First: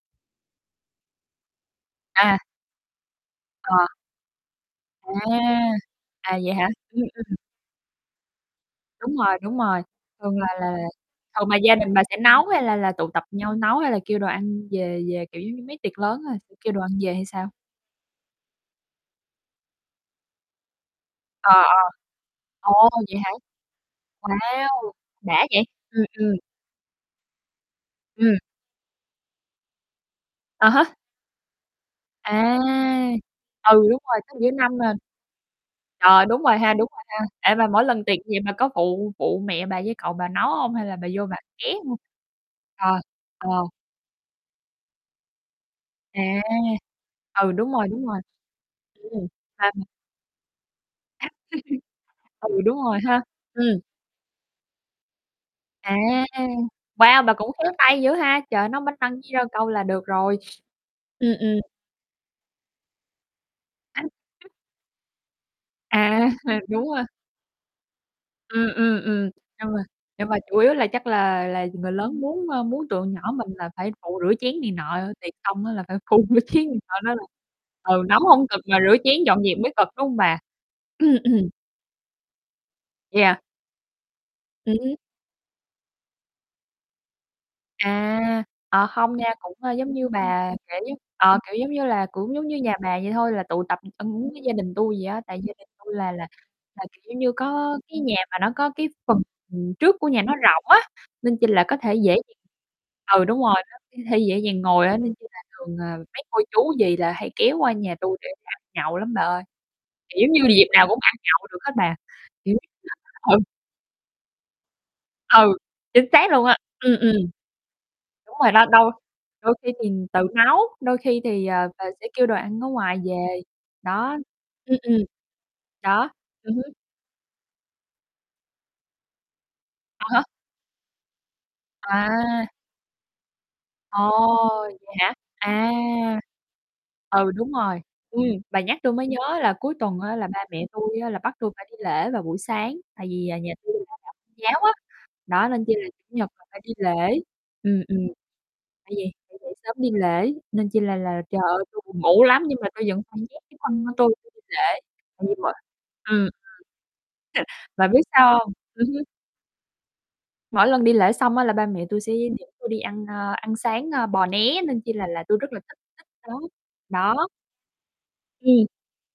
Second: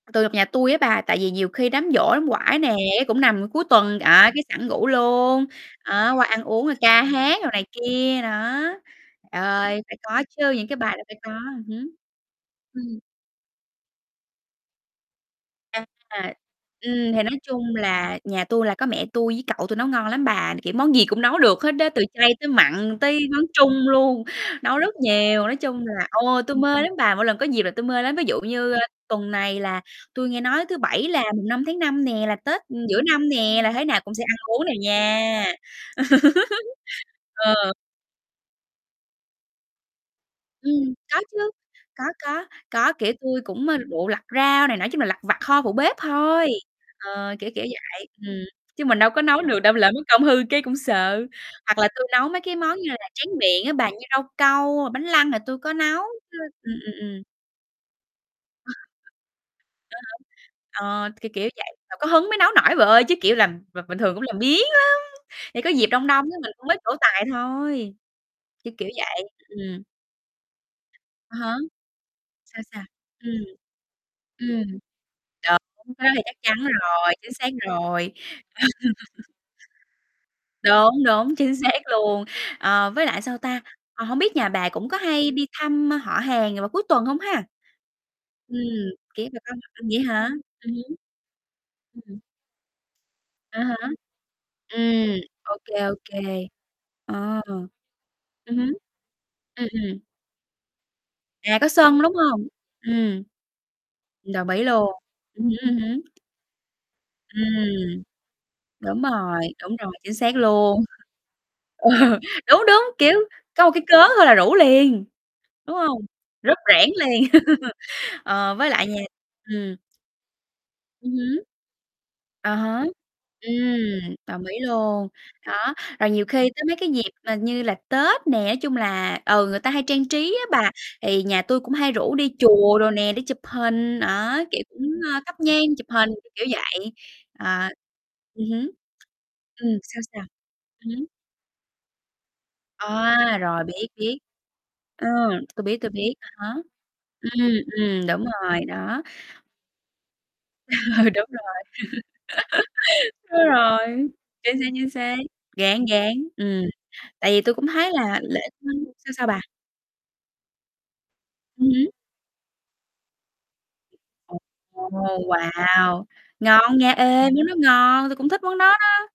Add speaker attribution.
Speaker 1: Từ [unintelligible] nhà tui á bà, tại vì nhiều khi đám giỗ đám
Speaker 2: À.
Speaker 1: quải nè, cũng nằm cuối
Speaker 2: Ờ.
Speaker 1: tuần, à, cái sẵn ngủ
Speaker 2: À,
Speaker 1: luôn, đó, qua
Speaker 2: à,
Speaker 1: ăn
Speaker 2: vậy
Speaker 1: uống
Speaker 2: hả?
Speaker 1: rồi
Speaker 2: Ừm,
Speaker 1: ca
Speaker 2: ừm.
Speaker 1: hát đồ này kia, đó,
Speaker 2: Đúng rồi, đúng rồi,
Speaker 1: ơi, phải có
Speaker 2: thường là
Speaker 1: chứ, những
Speaker 2: là
Speaker 1: cái
Speaker 2: là
Speaker 1: bài là phải có,
Speaker 2: thường là gia
Speaker 1: hứm.
Speaker 2: đình bà sẽ nấu, hay là là
Speaker 1: Ừm.
Speaker 2: tụ tập nhau nấu, hay là kêu đồ ăn về về, kiểu, giống như, mấy
Speaker 1: À.
Speaker 2: tiệc lớn thôi, kêu đồ ăn
Speaker 1: Ừm,
Speaker 2: về
Speaker 1: thì
Speaker 2: hay
Speaker 1: nói
Speaker 2: sao?
Speaker 1: chung là nhà tui là có mẹ tui với cậu tui nấu ngon lắm bà, kiểu, món gì cũng nấu
Speaker 2: Ờ,
Speaker 1: được hết
Speaker 2: ờ.
Speaker 1: đá, từ chay tới
Speaker 2: Ồ,
Speaker 1: mặn tới
Speaker 2: vậy hả?
Speaker 1: món Trung luôn, nấu
Speaker 2: Wow,
Speaker 1: rất nhiều,
Speaker 2: đã
Speaker 1: nói
Speaker 2: vậy,
Speaker 1: chung
Speaker 2: ừm,
Speaker 1: là
Speaker 2: ừm.
Speaker 1: ừ, tui mê lắm bà, mỗi lần có dịp là tui mê lắm. Ví
Speaker 2: Ừm.
Speaker 1: dụ như, a, tuần này là tui nghe nói
Speaker 2: À
Speaker 1: thứ
Speaker 2: há.
Speaker 1: Bảy là mùng 5 tháng 5 nè, là
Speaker 2: À,
Speaker 1: Tết giữa năm nè, là
Speaker 2: ừ,
Speaker 1: thế nào
Speaker 2: đúng
Speaker 1: cũng
Speaker 2: rồi,
Speaker 1: sẽ
Speaker 2: sắp
Speaker 1: ăn
Speaker 2: giữa
Speaker 1: uống nè
Speaker 2: năm rồi.
Speaker 1: nha.
Speaker 2: Trời, đúng rồi ha, đúng rồi ha?
Speaker 1: Ừ.
Speaker 2: Ê, mà
Speaker 1: Ờ.
Speaker 2: mỗi lần tiệc gì, bà có phụ phụ mẹ bà với cậu bà nấu hông? Hay
Speaker 1: Ừm,
Speaker 2: là bà
Speaker 1: có
Speaker 2: vô bà
Speaker 1: chứ,
Speaker 2: ké hông?
Speaker 1: có, có,
Speaker 2: Ờ,
Speaker 1: có. Kiểu, tui
Speaker 2: ờ.
Speaker 1: cũng, ơ, phụ lặt rau này nọ, nói chung là lặt vặt ho, phụ bếp
Speaker 2: À,
Speaker 1: thôi, ờ, kiểu,
Speaker 2: ừ,
Speaker 1: kiểu
Speaker 2: đúng rồi, đúng
Speaker 1: vậy,
Speaker 2: rồi.
Speaker 1: ừm, chứ mình đâu có
Speaker 2: Ừm.
Speaker 1: nấu được đâu,
Speaker 2: [unintelligible]
Speaker 1: lỡ mất công hư cái cũng sợ. Hoặc là tui nấu mấy cái
Speaker 2: Ừ, đúng
Speaker 1: món như
Speaker 2: rồi
Speaker 1: là
Speaker 2: ha,
Speaker 1: tráng miệng á
Speaker 2: ừm.
Speaker 1: bà, như rau câu hoặc bánh flan là tui có
Speaker 2: À,
Speaker 1: nấu. Ừm, ừm, ừm,
Speaker 2: wow,
Speaker 1: ừm.
Speaker 2: bà cũng khéo tay dữ ha! Trời ơi, nấu bánh flan với rau câu là được rồi.
Speaker 1: [unintelligible] Ờ, kiểu,
Speaker 2: Ừm,
Speaker 1: kiểu
Speaker 2: ừm.
Speaker 1: vậy, phải có hứng mới nấu nổi vợ ơi. Chứ, kiểu làm bình bình thường cũng làm biếng lắm, phải có dịp đông
Speaker 2: À,
Speaker 1: đông á, mình cũng mới
Speaker 2: đúng
Speaker 1: trổ
Speaker 2: rồi.
Speaker 1: tài thôi,
Speaker 2: Ừm,
Speaker 1: kiểu, kiểu
Speaker 2: ừm, ừm.
Speaker 1: vậy. [unintelligible]
Speaker 2: Nhưng mà
Speaker 1: Ừm.
Speaker 2: nhưng mà chủ yếu là chắc
Speaker 1: À
Speaker 2: là
Speaker 1: há.
Speaker 2: là người lớn muốn,
Speaker 1: Sao,
Speaker 2: ơ,
Speaker 1: sao?
Speaker 2: muốn tụi nhỏ
Speaker 1: Ừm.
Speaker 2: mình là phải phụ rửa chén
Speaker 1: Ừm,
Speaker 2: này nọ, tiệc xong á là
Speaker 1: đúng,
Speaker 2: phải
Speaker 1: cái đó thì
Speaker 2: phụ
Speaker 1: chắc
Speaker 2: rửa
Speaker 1: chắn
Speaker 2: chén, ờ,
Speaker 1: rồi,
Speaker 2: nên là
Speaker 1: chính xác
Speaker 2: ừ,
Speaker 1: rồi.
Speaker 2: nấu hông cực mà rửa chén dọn dẹp mới cực, đúng hông bà?
Speaker 1: Đúng,
Speaker 2: Ừm,
Speaker 1: đúng,
Speaker 2: ừm.
Speaker 1: chính xác luôn. Ờ, với lại, sao
Speaker 2: Yeah.
Speaker 1: ta, ờ, hông biết nhà bà
Speaker 2: Ừm
Speaker 1: cũng
Speaker 2: hứm.
Speaker 1: có hay đi thăm, ơ, họ hàng vào cuối tuần không ha?
Speaker 2: À,
Speaker 1: Ừm,
Speaker 2: ờ, hông nha,
Speaker 1: kể bà
Speaker 2: cũng,
Speaker 1: con
Speaker 2: a,
Speaker 1: [unintelligible]
Speaker 2: giống
Speaker 1: vậy
Speaker 2: như
Speaker 1: hả?
Speaker 2: bà,
Speaker 1: Ừm hứm.
Speaker 2: kiểu ờ, kiểu, giống như
Speaker 1: Ừm,
Speaker 2: là,
Speaker 1: ừm.
Speaker 2: cũng giống như nhà bà vậy thôi, là
Speaker 1: À
Speaker 2: tụ tập
Speaker 1: há.
Speaker 2: ăn uống với gia đình tui vậy
Speaker 1: Ừm,
Speaker 2: á. Tại gia
Speaker 1: ô
Speaker 2: đình
Speaker 1: kê,
Speaker 2: tui
Speaker 1: ô
Speaker 2: là là
Speaker 1: kê,
Speaker 2: là, kiểu giống như,
Speaker 1: ờ.
Speaker 2: có cái nhà mà nó
Speaker 1: Ừm
Speaker 2: có
Speaker 1: hứm.
Speaker 2: cái phần,
Speaker 1: Ừm,
Speaker 2: ừm, trước
Speaker 1: ừm.
Speaker 2: của nhà nó rộng á, nên chi
Speaker 1: À,
Speaker 2: là
Speaker 1: có
Speaker 2: có thể
Speaker 1: sân,
Speaker 2: dễ
Speaker 1: đúng
Speaker 2: dàng
Speaker 1: hông? Ừm.
Speaker 2: ừ, đúng rồi, [unintelligible] th thể dễ
Speaker 1: Đồng
Speaker 2: dàng
Speaker 1: ý
Speaker 2: ngồi
Speaker 1: luôn,
Speaker 2: á. Nên chi là
Speaker 1: ừm hứm,
Speaker 2: thường,
Speaker 1: ừm
Speaker 2: à,
Speaker 1: hứm.
Speaker 2: mấy cô, chú, dì là hay kéo qua nhà
Speaker 1: Ừm.
Speaker 2: tui để ăn nhậu
Speaker 1: Đúng
Speaker 2: lắm bà
Speaker 1: rồi,
Speaker 2: ơi,
Speaker 1: đúng rồi, chính
Speaker 2: kiểu giống
Speaker 1: xác
Speaker 2: như dịp
Speaker 1: luôn.
Speaker 2: nào cũng ăn nhậu được hết
Speaker 1: Ờ,
Speaker 2: bà. Kiểu
Speaker 1: đúng, đúng, kiểu,
Speaker 2: ừ.
Speaker 1: có một cái cớ thôi là rủ liền,
Speaker 2: Ừ,
Speaker 1: đúng hông?
Speaker 2: chính xác luôn á,
Speaker 1: Rốp rẻng
Speaker 2: ừm, ừm.
Speaker 1: liền.
Speaker 2: Đúng rồi
Speaker 1: Ờ,
Speaker 2: đó,
Speaker 1: với lại
Speaker 2: đôi
Speaker 1: nhà
Speaker 2: đôi khi
Speaker 1: ừm.
Speaker 2: thì tự nấu, đôi
Speaker 1: Ừm
Speaker 2: khi
Speaker 1: hứm.
Speaker 2: thì, ờ, về sẽ kêu đồ
Speaker 1: À
Speaker 2: ăn ở
Speaker 1: há,
Speaker 2: ngoài về,
Speaker 1: ừm,
Speaker 2: đó.
Speaker 1: đồng ý
Speaker 2: Ừm, ừm.
Speaker 1: luôn. Đó, rồi
Speaker 2: Đó,
Speaker 1: nhiều khi
Speaker 2: ừm
Speaker 1: tới
Speaker 2: hứm.
Speaker 1: mấy cái dịp mà như là Tết nè, nói chung là, ừ, người ta hay
Speaker 2: À
Speaker 1: trang
Speaker 2: há.
Speaker 1: trí á bà, thì nhà tui cũng hay rủ đi
Speaker 2: À.
Speaker 1: chùa đồ nè, đi chụp hình,
Speaker 2: Ồ,
Speaker 1: á, kiểu
Speaker 2: vậy
Speaker 1: cũng,
Speaker 2: hả?
Speaker 1: a, thắp nhang chụp hình,
Speaker 2: À.
Speaker 1: kiểu, kiểu, kiểu vậy,
Speaker 2: Ừ, đúng
Speaker 1: ờ,
Speaker 2: rồi, ừm,
Speaker 1: ừm
Speaker 2: bà
Speaker 1: hứm.
Speaker 2: nhắc tui mới nhớ là cuối
Speaker 1: Ừm,
Speaker 2: tuần
Speaker 1: sao,
Speaker 2: á
Speaker 1: sao?
Speaker 2: là ba mẹ
Speaker 1: Ừm
Speaker 2: tui
Speaker 1: hứm.
Speaker 2: á là bắt tui phải đi lễ vào buổi sáng, tại vì,
Speaker 1: À,
Speaker 2: à, nhà
Speaker 1: rồi,
Speaker 2: tui [unintelligible]
Speaker 1: biết,
Speaker 2: theo đạo
Speaker 1: biết.
Speaker 2: giáo á.
Speaker 1: Ờ,
Speaker 2: Đó,
Speaker 1: tui
Speaker 2: nên chi
Speaker 1: biết,
Speaker 2: là
Speaker 1: tui biết,
Speaker 2: Chủ nhật
Speaker 1: à
Speaker 2: là
Speaker 1: há.
Speaker 2: phải đi lễ,
Speaker 1: Ừm,
Speaker 2: ừm, ừm.
Speaker 1: ừm, đúng rồi,
Speaker 2: Tại
Speaker 1: đó.
Speaker 2: vì phải dậy sớm đi lễ nên chi là
Speaker 1: Ừ,
Speaker 2: là,
Speaker 1: đúng
Speaker 2: trời
Speaker 1: rồi.
Speaker 2: ơi, tui buồn ngủ lắm, nhưng mà tui vẫn phải nhét
Speaker 1: Đúng
Speaker 2: cái [unintelligible] của
Speaker 1: rồi,
Speaker 2: tui tui đi
Speaker 1: chính xác,
Speaker 2: lễ,
Speaker 1: chính xác.
Speaker 2: [unintelligible] ừm,
Speaker 1: Ráng, ráng,
Speaker 2: ừm.
Speaker 1: ừm, tại vì tui cũng
Speaker 2: Bà
Speaker 1: thấy
Speaker 2: biết
Speaker 1: là
Speaker 2: sao
Speaker 1: lễ
Speaker 2: hông? Ừm
Speaker 1: [unintelligible]
Speaker 2: hứm.
Speaker 1: sao, sao bà?
Speaker 2: Mỗi lần đi lễ xong á, là ba
Speaker 1: Ừm
Speaker 2: mẹ
Speaker 1: hứm.
Speaker 2: tui sẽ dẫn tui đi ăn, à, ăn sáng, ơ, bò
Speaker 1: Ồ,
Speaker 2: né, nên chi là là tui rất là thích
Speaker 1: wow,
Speaker 2: thích đó,
Speaker 1: ngon nha! Ê,
Speaker 2: đó.
Speaker 1: món đó ngon, tui cũng thích món
Speaker 2: Ừm.
Speaker 1: đó đó.